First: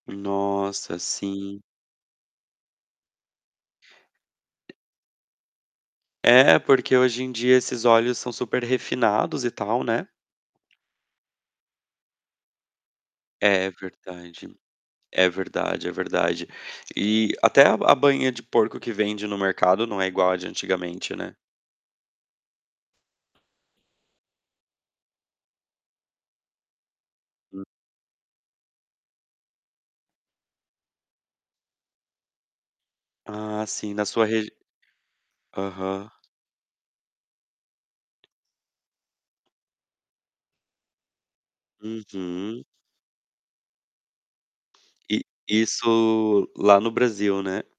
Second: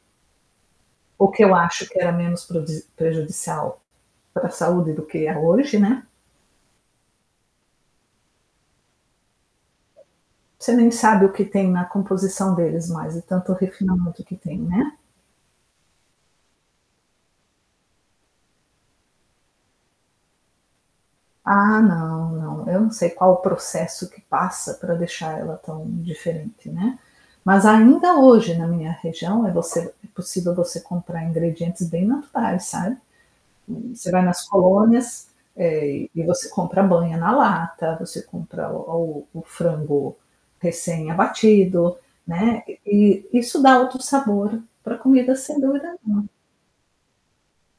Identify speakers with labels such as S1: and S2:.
S1: Nossa,
S2: O que eu
S1: sim.
S2: acho que era menos prodis prejudicial para saúde do que é hoje, né.
S1: É, porque hoje em dia esses óleos são super refinados e tal, né.
S2: Você nem sabe o que tem na composição deles mais, é tanto o
S1: É
S2: refinamento que
S1: verdade,
S2: tem, né.
S1: é verdade, é verdade. E até a a banha de porco que vende no mercado não é igual a de antigamente, né.
S2: Ah, não, não, eu não sei qual o processo que passa para deixar ela tão diferente, né,
S1: Hum.
S2: mas ainda hoje, na minha região, eh, você é possível você comprar ingredientes bem naturais, sabe,
S1: Ah, sim, na
S2: você vai
S1: sua
S2: nas
S1: regi
S2: colônias, eh,
S1: Aham.
S2: e você compra banha na lata, você compra o o frango recém abatido, né,
S1: Uhum.
S2: e e isso dá outro sabor para
S1: E
S2: comida, sem dúvida nenhuma.
S1: isso lá no Brasil, né?